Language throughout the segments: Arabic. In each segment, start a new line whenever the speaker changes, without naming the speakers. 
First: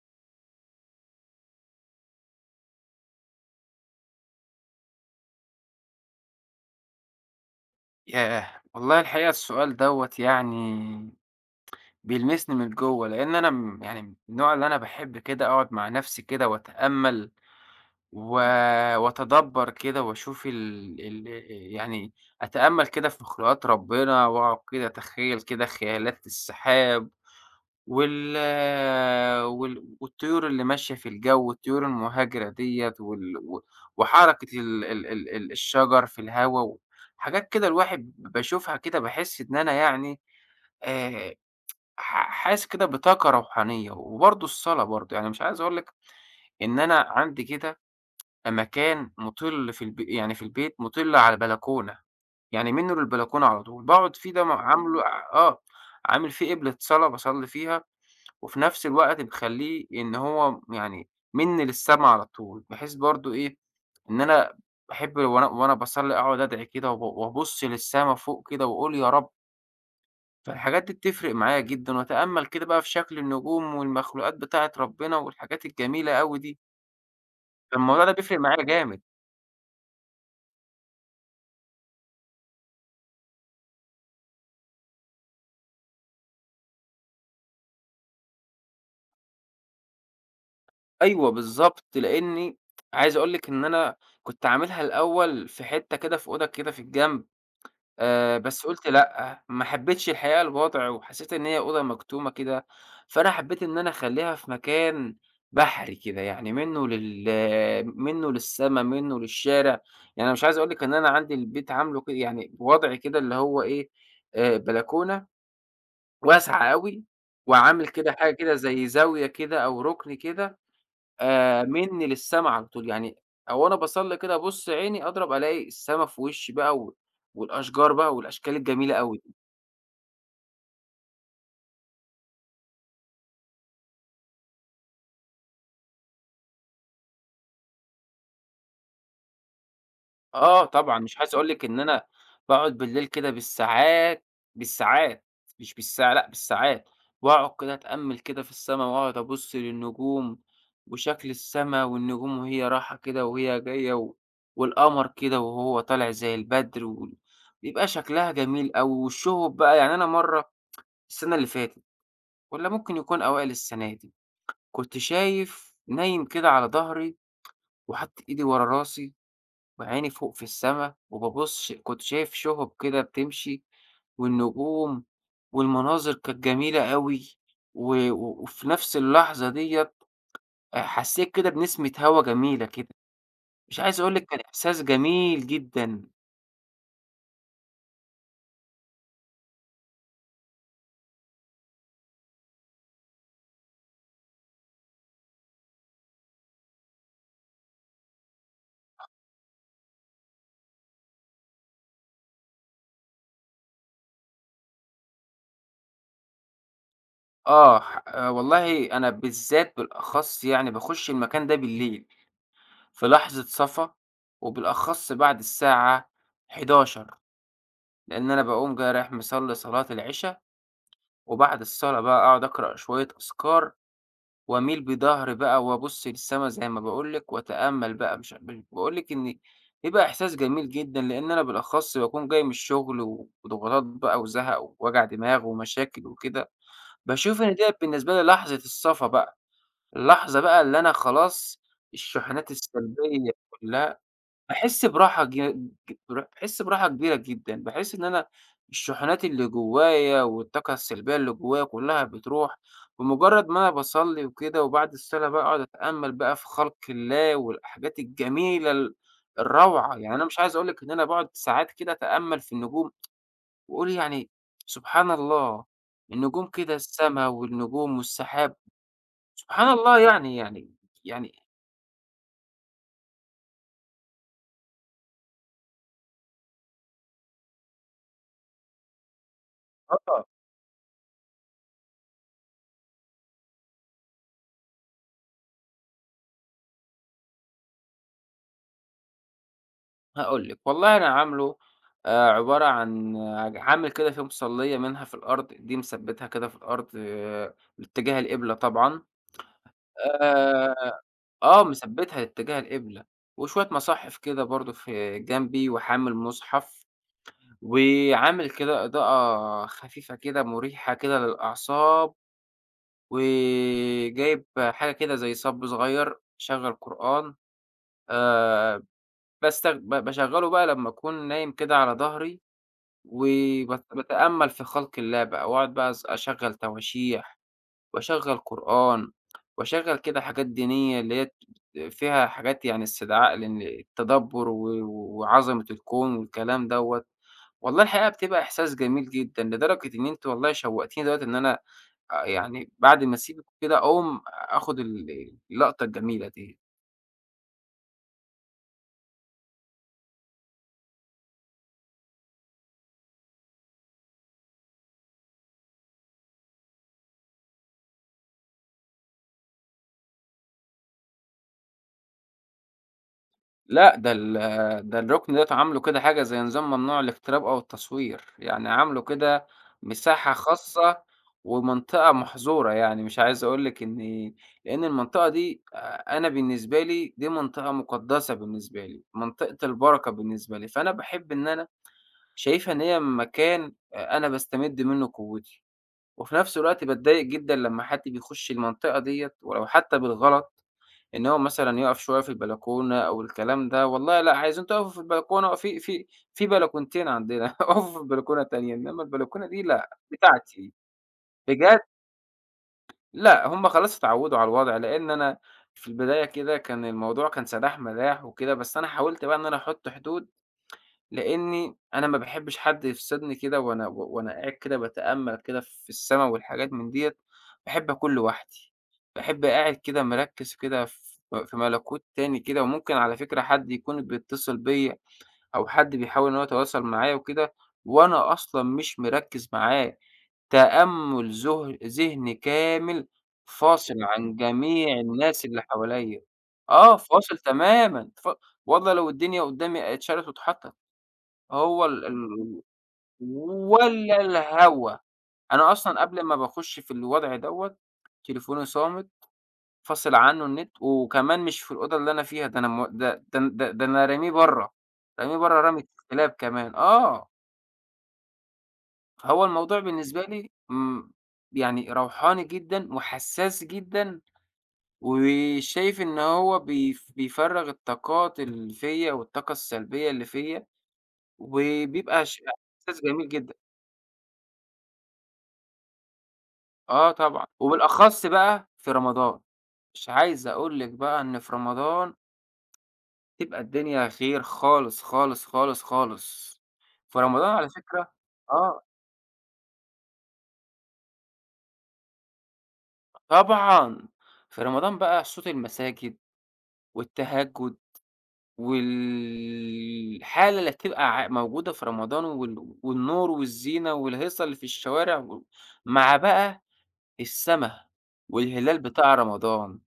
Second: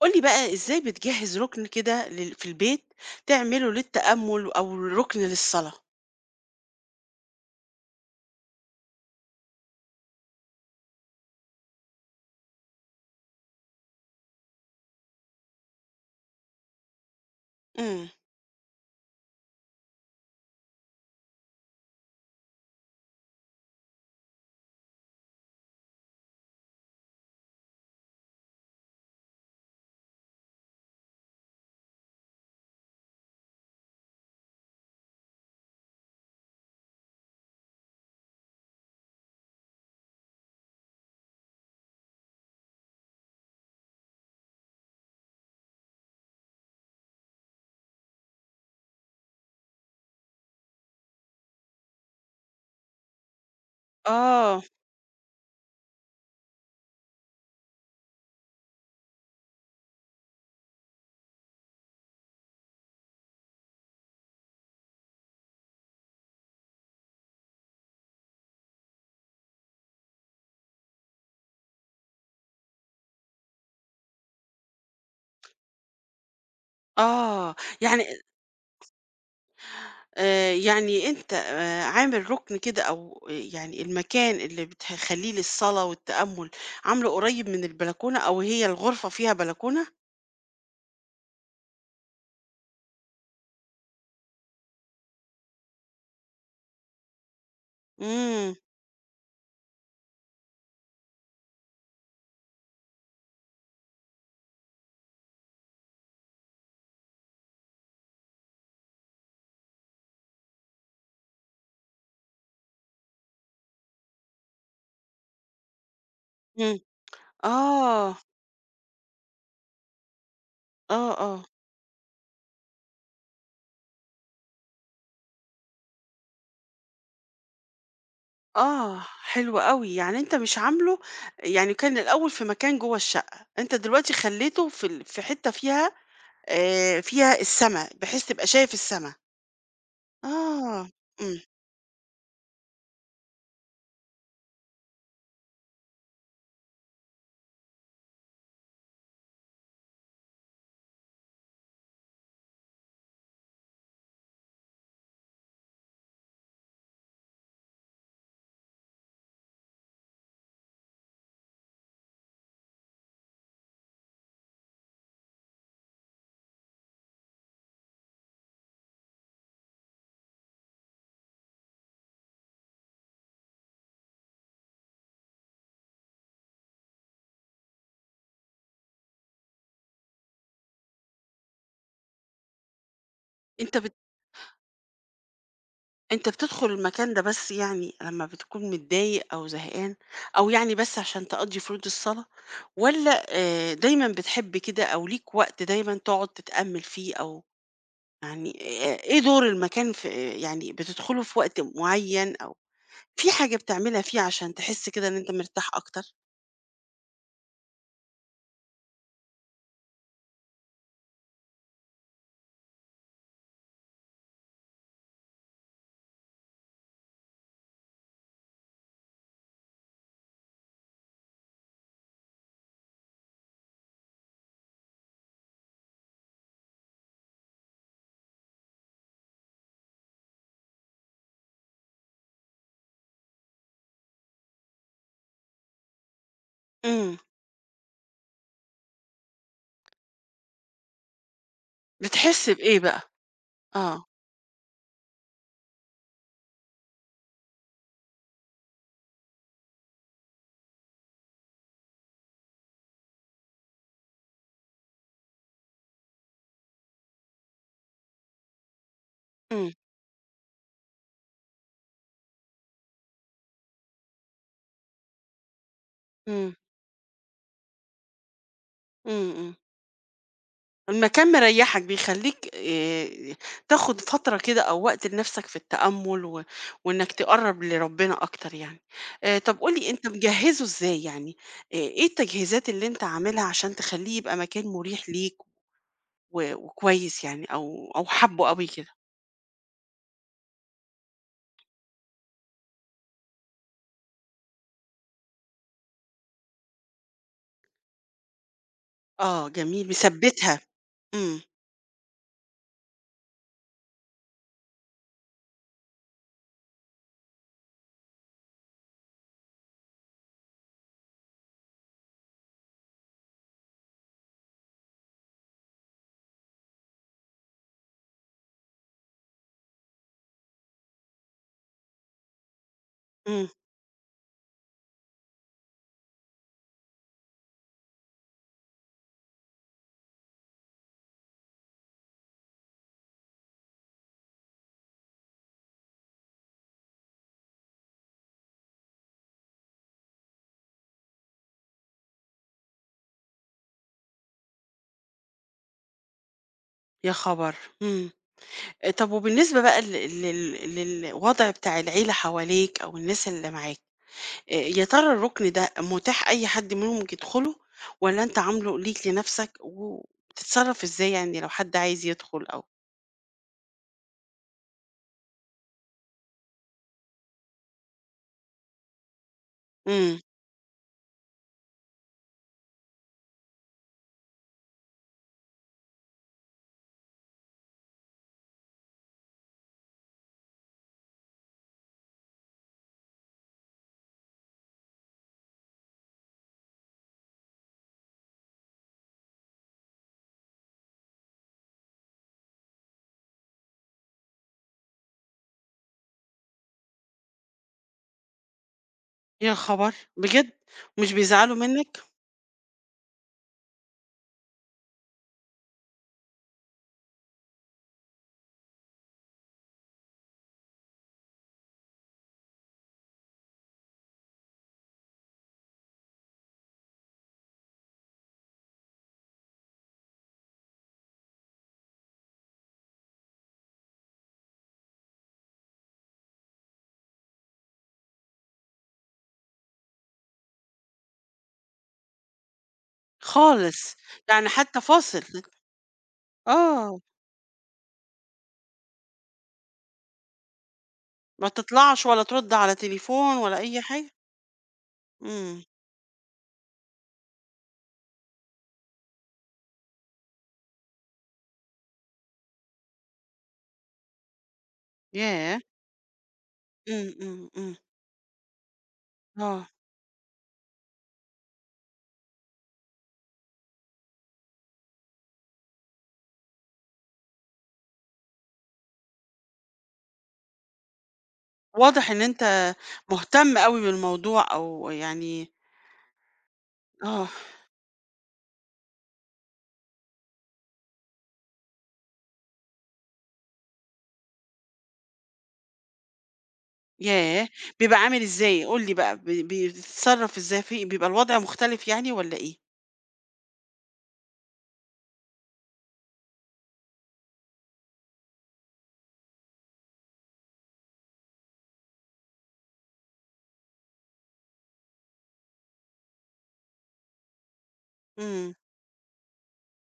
قُل لي بقى إزاي بتجهّز رُكن كده في البيت، تعمله للتأمُّل أو رُكن للصلاة؟
ياه! والله الحقيقة السؤال دوّة يعني بيلمسني من جوّه، لإن أنا يعني من النوع اللي أنا باحب كده أقعد مع نفسي كده وأتأمل
إمم.
و وأتدبّر كده وأشوف ال ال يعني أتأمل كده في مخلوقات ربنا، وأقعد كده أتخيّل كده خيالات السحاب وال والطيور اللي ماشية في الجو، والطيور المهاجرة ديّة، و وحركة ال ال ال ال الشجر في الهوا، و حاجات كده الواحد باشوفها كده باحس إن أنا يعني آآ حاسس كده بطاقة روحانية، وبرضه الصلاة برضه. يعني مش عايز أقول لك إن أنا عندي كده مكان مُطِل في الب يعني في البيت مُطِل على البلكونة، يعني منه للبلكونة على طول، باقعد فيه ده
آه،
عامله. آه، عامل فيه قِبلة صلاة باصلّي فيها. وفي نفس الوقت بتخلّيه إن هو يعني منّي للسما على طول، بحيث برضه إيه، إن أنا باحب وأنا باصلّي أقعد أدعي كده وأبُص للسما فوق كده وأقول يا رب. فالحاجات دي بتفرق معايا جدًا، وأتأمّل كده بقى في شكل النجوم والمخلوقات بتاعة ربنا والحاجات الجميلة أوي دي.
آه. يعني
فالموضوع ده بيفرق معايا جامد.
يعني أنت عامل رُكن كده أو يعني المكان اللي بتخلّيه للصلاة والتأمُّل، عامله قريب من البلكونة أو هي الغرفة فيها بلكونة؟
أيوه بالضبط، لإنّي عايز أقول لِك إن أنا كنت عاملها الأول في حتّة كده في أوضة كده في الجنب.
إمم،
بس قُلت لأ، ما حبيتش الحقيقة الوضع، وحسيت إن هي أوضة مكتومة كده. فأنا حبيت إن أنا أخلّيها في مكان بحري كده، يعني منّه للسما، منّه للشارع. يعني أنا مش عايز أقول لِك إن أنا عندي البيت عامله كده، يعني بوضع كده اللي هو إيه، بلكونة واسعة
إمم.
أوي، وعامل كده
آه،
حاجة كده زي زاوية كده أو رُكن كده،
آه، آه.
منّي للسما على طول. يعني أو وأنا باصلّي كده أبُص عيني أضرب ألاقي السما في وشّي بقى والأشجار بقى والأشكال الجميلة
آه،
أوي دي.
حلو أوي. يعني أنت مش عامله، يعني كان الأول في مكان جوّه الشقة، أنت دلوقتي خلّيته في ال في حتّة فيها فيها السما، بحيث تبقى شايف السما.
آه
آه،
طبعًا، مش عايز
إمم.
أقول لِك إن أنا باقعد بالليل كده بالساعات، بالساعات، مش بالساعة، لأ بالساعات، وأقعد كده أتأمّل كده في السما وأقعد أبُص للنجوم وشكل السما والنجوم وهي رايحة كده وهي جاية والقمر كده وهو طالع زي البدر بيبقى شكلها جميل أوي، والشهب بقى. يعني أنا مرّة، السنة اللي فاتت والّا ممكن يكون أوائل السنة دي، كنت شايف نايم كده على ضهري وحاطط إيدي ورا راسي وعيني فوق في السما وبابُص، كنت شايف شُهب كده بتمشي والنجوم، والمناظر كانت جميلة أوي، و و وفي نفس اللحظة ديّة حسّيت كده بنسمة هوا جميلة كده.
أنت
مش
بت
عايز أقول لِك كان إحساس جميل جدًا.
أنت بتدخل المكان ده بس يعني لمّا بتكون متضايق أو زهقان، أو يعني بس عشان تقضّي فروض الصلاة، والّا دايمًا بتحب كده، أو ليك وقت دايمًا تقعد تتأمّل فيه؟ أو يعني إيه دور المكان في يعني بتدخله في وقت معيّن، أو في حاجة بتعملها فيه عشان تحس كده إن أنت مرتاح أكتر؟
آه، والله أنا بالذات بالأخص يعني باخُش المكان ده بالليل، في لحظة صفا وبالأخص بعد الساعة 11، لأن أنا باقوم جاي رايح مصلّي صلاة العِشا، وبعد الصلاة بقى أقعد أقرأ شوية أذكار وأميل بضهري بقى وأبُص للسما زي ما باقول لِك وأتأمّل بقى، مش باقول لِك إن بيبقى إحساس جميل جدًا، لإن أنا بالأخص باكون جاي من الشغل و وضغوطات بقى وزَهَق ووجع دماغ ومشاكل وكده.
إمم.
باشوف إن ديّة بالنسبة لي لحظة الصفا بقى، اللحظة بقى اللي أنا خلاص
بتحس
الشحنات
بإيه بقى؟
السلبية كلّها،
آه.
باحس براحة ج ج برا باحس براحة كبيرة جدًا. باحس إن أنا الشحنات اللي جوايا والطاقة السلبية اللي جوايا كلها بتروح، بمجرد ما أنا باصلّي وكده وبعد الصلاة بقى أقعد أتأمّل بقى في خلق الله والحاجات الجميلة
إمم،
الروعة. يعني أنا مش عايز أقول لِك إن أنا باقعد ساعات كده أتأمّل في النجوم، وأقول يعني سبحان الله، النجوم
إمم،
كده، السما والنجوم والسحاب،
إمم، إمم.
سبحان الله يعني يعني
المكان
يعني
مريحك، بيخلّيك تاخد فترة كده أو وقت لنفسك في التأمُّل وإنك تقرّب لربنا أكتر يعني. طب قُل لي أنت
آه.
مجهّزه إزاي يعني، إيه التجهيزات اللي أنت عاملها عشان تخلّيه يبقى مكان مريح ليك وكويس يعني، أو حابّه أوي كده؟
هاقول لِك، والله أنا عامله عبارة عن، عامل كده فيه مصليّة منها في الأرض، دي مثبّتها كده في الأرض لاتجاه القبلة طبعًا.
آه جميل، مثبّتها.
آآ
إمم،
مثبّتها لاتجاه القبلة، وشوية مصاحف كده برضه في جنبي، وحامل مصحف، وعامل كده إضاءة خفيفة كده مُريحة كده للأعصاب، وجايب حاجة كده زي صغيّر بيشغّل قرآن. آآ باستخ ب باشغّله بقى لمّا أكون نايم كده على ضهري،
إمم،
وبت باتأمَّل في خلق الله بقى، وأقعد بقى أشغّل تواشيح، وأشغّل قرآن، وأشغّل كده حاجات دينية اللي هي فيها حاجات يعني استدعاء لإن التدبُّر و وعظمة الكون والكلام دوّة. والله الحقيقة بتبقى إحساس جميل جدًا، لدرجة إن أنتِ والله شوّقتيني دلوقتي إن أنا، يعني بعد ما أسيبِك وكده أقوم آخُد اللقطة الجميلة ديّة.
يا خبر! إمم. طب وبالنسبة بقى لل لل للوضع بتاع العيلة حواليك أو الناس اللي معاك؟ إيه، يا ترى الركن ده متاح أي حد منهم ممكن يدخله، ولا أنت عامله ليك لنفسك؟ وبتتصرف إزاي يعني لو حد عايز يدخل؟ أو
لأ، ده الرُكن ديّة عامله كده حاجة زي نظام ممنوع الاقتراب أو التصوير، يعني عامله كده
امم.
مساحة خاصة ومنطقة محظورة. يعني مش عايز أقول لِك إني، لإن المنطقة دي أنا بالنسبة لي دي منطقة مقدسة بالنسبة لي، منطقة البركة بالنسبة لي، فأنا باحب إن أنا شايفها إن هي مكان أنا باستمد منه قوتي. وفي نفس الوقت باتضايق جدًا لمّا حد بيخش المنطقة ديّة ولو حتى بالغلط. إن هو مثلًا يقف شوية في البلكونة أو الكلام ده، والله لأ، عايزين تقفوا في البلكونة، في بلكونتين عندنا اقفوا في البلكونة التانية، إنما البلكونة
يا
دي لأ،
خبر بجد.
بتاعتي.
مش بيزعلوا
بجد.
منك؟
لأ، هم خلاص اتعودوا على الوضع، لإن أنا في البداية كده كان الموضوع كان سداح مداح وكده، بس أنا حاولت بقى إن أنا أحط حدود، لإني أنا ما باحبش حد يفصلني كده وأنا و وأنا قاعد كده باتأمل كده في السما والحاجات من ديّة. باحب أكون لوحدي، باحب قاعد كده مركّز كده في ملكوت تاني كده. وممكن على فكرة حد يكون بيتصل بيّا أو حد بيحاول إن هو يتواصل معايا وكده، وأنا أصلًا مش مركّز معاه، تأمل ذهني كامل، فاصل
خالص.
عن
يعني حتى
جميع
فاصل.
الناس اللي حواليّا. آه
آه.
فاصل تمامًا. والله لو الدنيا قدامي اتشالت واتحطّت،
ما
هو ال
تطلعش ولا ترد
ال
على تليفون ولا أي حاجة؟
ولا الهوا.
امم.
أنا أصلًا قبل ما باخُش في الوضع دوّة، تليفوني صامت، فاصل عنّه النت، وكمان مش في الأوضة اللي أنا فيها، ده أنا، مو ده ده ده ده أنا راميه برّه، راميه
ياه.
برّه رمية الكلاب كمان،
امم،
آه.
امم، امم.
فهو
اه.
الموضوع بالنسبة لي، يعني روحاني جدًا وحساس جدًا، وشايف إن هو بيفرّغ الطاقات اللي فيّا والطاقة السلبية اللي فيّا،
واضح إن
وبيبقى
أنت
إحساس جميل جدًا.
مهتم قوي بالموضوع، أو يعني.
آه
اه.
طبعًا، وبالأخص بقى في رمضان، مش عايز أقول لِك بقى إن في رمضان تبقى الدنيا خير، خالص، خالص، خالص، خالص. في
ياه!
رمضان على
بيبقى
فكرة،
عامل إزاي؟
آه
قُل لي بقى بيتصرّف إزاي؟ بيبقى الوضع مختلف يعني والّا إيه؟
طبعًا، في رمضان بقى صوت المساجد والتهجد، والحالة اللي بتبقى موجودة في رمضان، والنور والزينة والهيصة اللي في الشوارع، مع بقى السما
إمم،
والهلال بتاع رمضان.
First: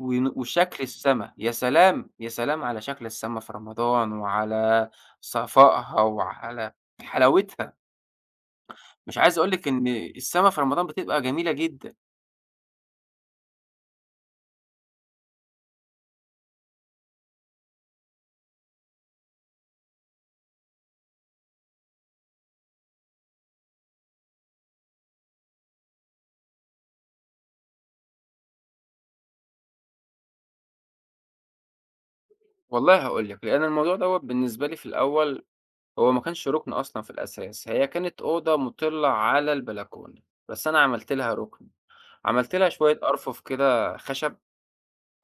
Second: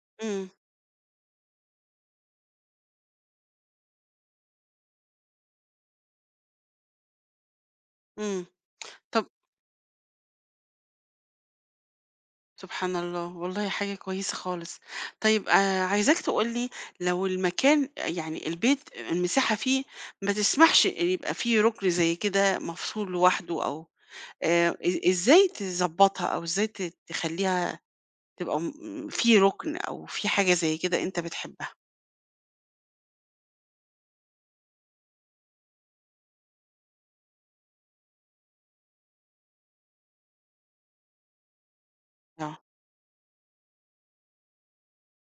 إمم،
وشكل السما، يا سلام! يا سلام على شكل السما في رمضان، وعلى صفائها، وعلى حلاوتها.
إمم.
مش
طب
عايز أقول لِك إن السما في رمضان بتبقى جميلة جدًا.
سبحان الله، والله حاجة كويسة خالص. طيب عايزاك تقول لي، لو المكان يعني البيت المساحة فيه ما تسمحش إن يبقى فيه رُكن زي كده مفصول لوحده، أو إزاي تضبّطها، أو إزاي تخلّيها تبقى في رُكن أو في حاجة زي كده أنت بتحبها؟
والله هاقول لِك، لأن الموضوع دوّة بالنسبة لي في الأول هو ما كانش رُكن أصلًا في الأساس، هي كانت أوضة مُطلة على البلكونة، بس أنا عملت لها رُكن، عملت
آه.
لها شوية أرفف كده خشب،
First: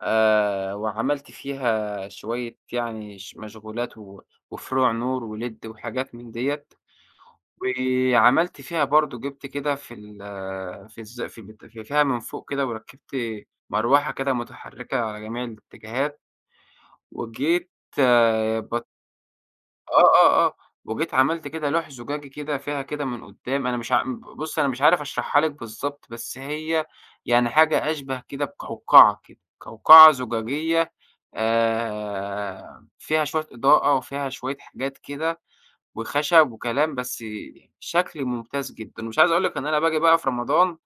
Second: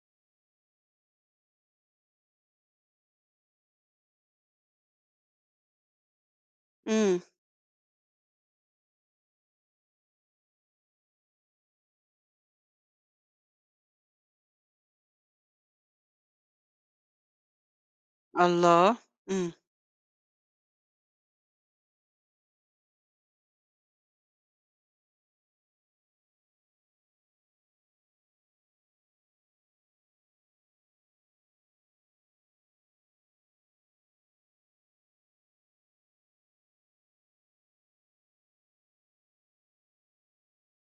وعملت فيها شوية يعني مشغولات و وفروع نور وLED وحاجات من ديّة.
إمم.
وعملت فيها برضه جِبت كده في ال في الز في بت في فيها من فوق كده، وركّبت مروحة كده متحركة على جميع الاتجاهات، وجيت، آه بط
الله! إمم.
آه، آه، آه، وجيت عملت كده لوح زجاجي كده فيها كده من قدّام. أنا مش ع بُصّ، أنا مش عارف أشرحها لِك بالضبط، بس هي يعني حاجة أشبه كده بقوقعة كده، قوقعة زجاجية، فيها شوية إضاءة وفيها شوية حاجات كده وخشب وكلام، بس شكل ممتاز جدًا. ومش عايز أقول لك إن أنا باجي بقى في رمضان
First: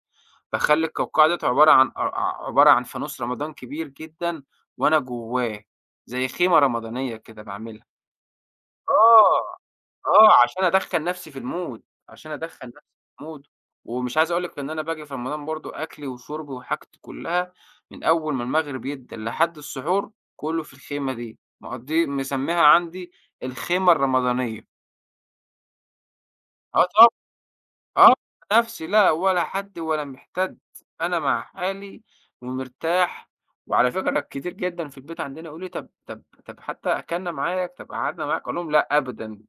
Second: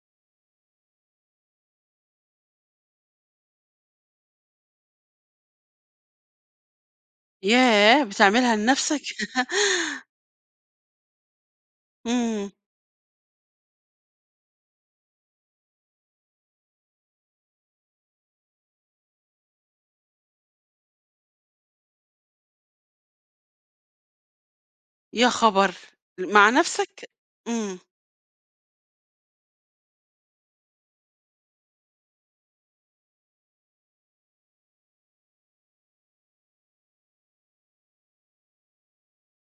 باخلّي القوقعة ديّة عبارة عن فانوس رمضان كبير جدًا وأنا جواه، زي خيمة رمضانية كده باعملها.
ياه! بتعملها لنفسك؟
آه، آه، عشان أدخّل نفسي في الmood، عشان
إمم،
أدخّل نفسي في الmood. ومش عايز أقول لك إن أنا باجي في رمضان برضه أكلي وشربي وحاجتي كلها من أول ما المغرب يدَّن لحد السحور كله في الخيمة دي، مقضّي مسميها عندي الخيمة الرمضانية.
يا خبر! مع
آه،
نفسك؟ إمم،
آه، نَفْسي لأ، ولا حد ولا مِحتَد، أنا مع حالي ومرتاح. وعلى فكرة كتير جدًا في البيت عندنا يقولوا لي: "طَب، طَب، طَب، حتى أكلنا معاك، طَب قعدنا معاك." أقول لهم: "لأ أبدًا،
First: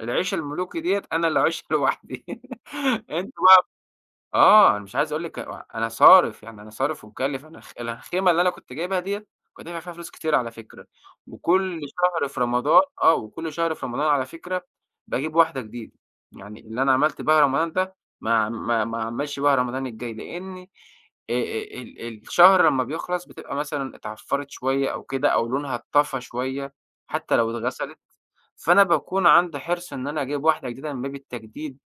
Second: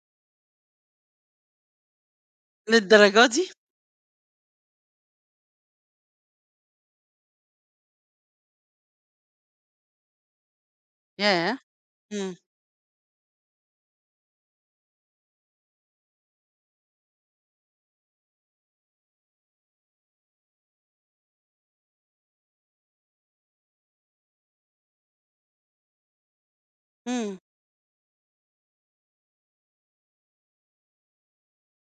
العيشة الملوكي ديّة أنا اللي أعيشها لوحدي."
للدرجة
أنتم
دي!
آه، أنا مش عايز أقول لِك، أنا صارف، يعني أنا صارف ومكلّف. أنا الخيمة اللي أنا كنت جايبها ديّة كنت دافع فيها فلوس كتير على فكرة،
ياه!
وكل شهر
إمم،
في رمضان، وكل شهر في رمضان على فكرة باجيب واحدة جديدة، يعني اللي أنا عملت بيها رمضان ده ما أعملش بيها رمضان الجاي، لإني ال ال الشهر لمّا بيخلص بتبقى مثلًا اتعفّرت شوية أو كده، أو لونها اتطفى شوية، حتى
إمم،
لو اتغسلت، فأنا باكون عندي حرص إن أنا أجيب واحدة جديدة من باب التجديد.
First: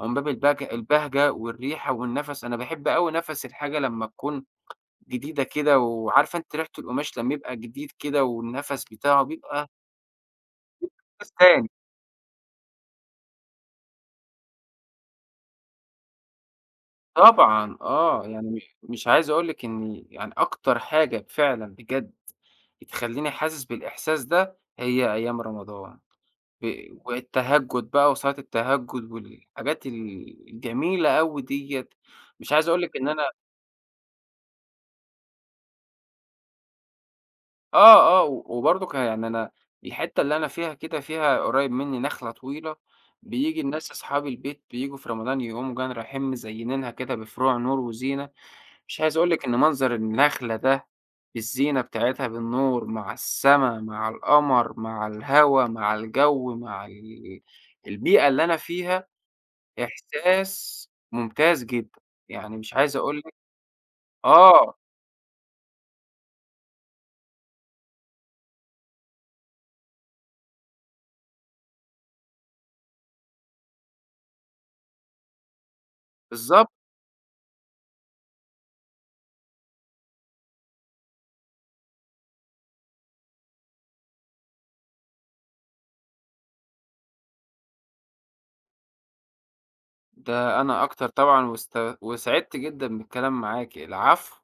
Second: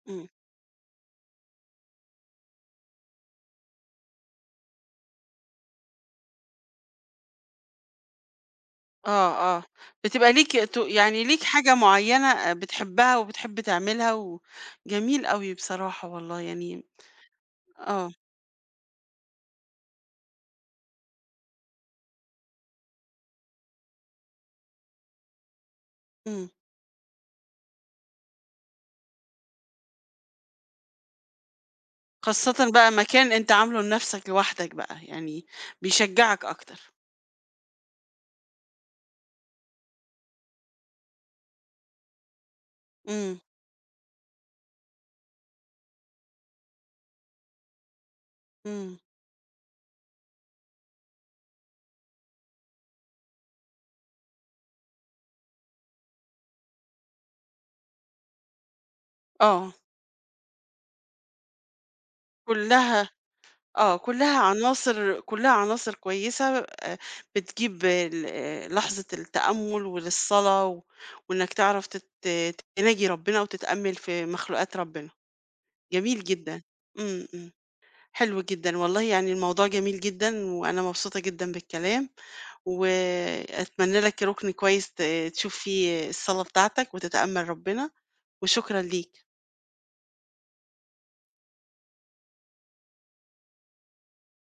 هو من
إمم،
باب البهجة والريحة والنَفَس، أنا باحب أوي نَفَس الحاجة لمّا تكون جديدة كده، وعارفة أنتِ ريحة القماش لمّا يبقى جديد كده والنَفَس بتاعه
آه، آه،
بيبقى
بتبقى ليك يعني
إحساس
ليك
تاني.
حاجة معينة بتحبها وبتحب تعملها. جميل أوي بصراحة والله يعني.
طبعًا
آه،
آه، يعني مش عايز أقول لِك إني، يعني أكتر حاجة فعلًا بجد بتخلّيني حاسس بالإحساس ده هي أيام رمضان
إمم،
والتهجُّد بقى وصلاة التهجُّد والحاجات الجميلة أوي ديّة، مش عايز
خاصةً
أقول
بقى
لِك إن أنا
مكان أنت عامله لنفسك لوحدك بقى، يعني بيشجعك أكتر.
و وبرضك يعني أنا الحتّة اللي أنا فيها كده فيها قريّب منّي نخلة طويلة.
إمم،
بييجي الناس أصحاب البيت بييجوا في رمضان يقوموا جايين رايحين مزيّنينها كده بفروع نور وزينة،
إمم،
مش عايز أقول لِك إن منظر النخلة ده بالزينة بتاعتها بالنور مع السما مع القمر مع الهوا مع الجو مع البيئة اللي أنا فيها،
آه،
إحساس ممتاز جدًا، يعني مش عايز
كلها،
أقول لِك،
آه، كلّها
آه
عناصر كلّها عناصر كويسة، بتجيب ال لحظة التأمُّل وللصلاة، وإنك تعرف تناجي ربنا وتتأمّل في مخلوقات ربنا، جميل جدًا،
بالضبط.
إمم، إمم، حلو جدًا، والله يعني الموضوع جميل جدًا، وأنا مبسوطة جدًا بالكلام، وأتمنى لك رُكن كويس تشوف فيه الصلاة بتاعتك وتتأمّل ربنا، وشكرًا ليك.
ده أنا أكتر طبعًا، وسعدت جدًا بالكلام معاكِ، العفو.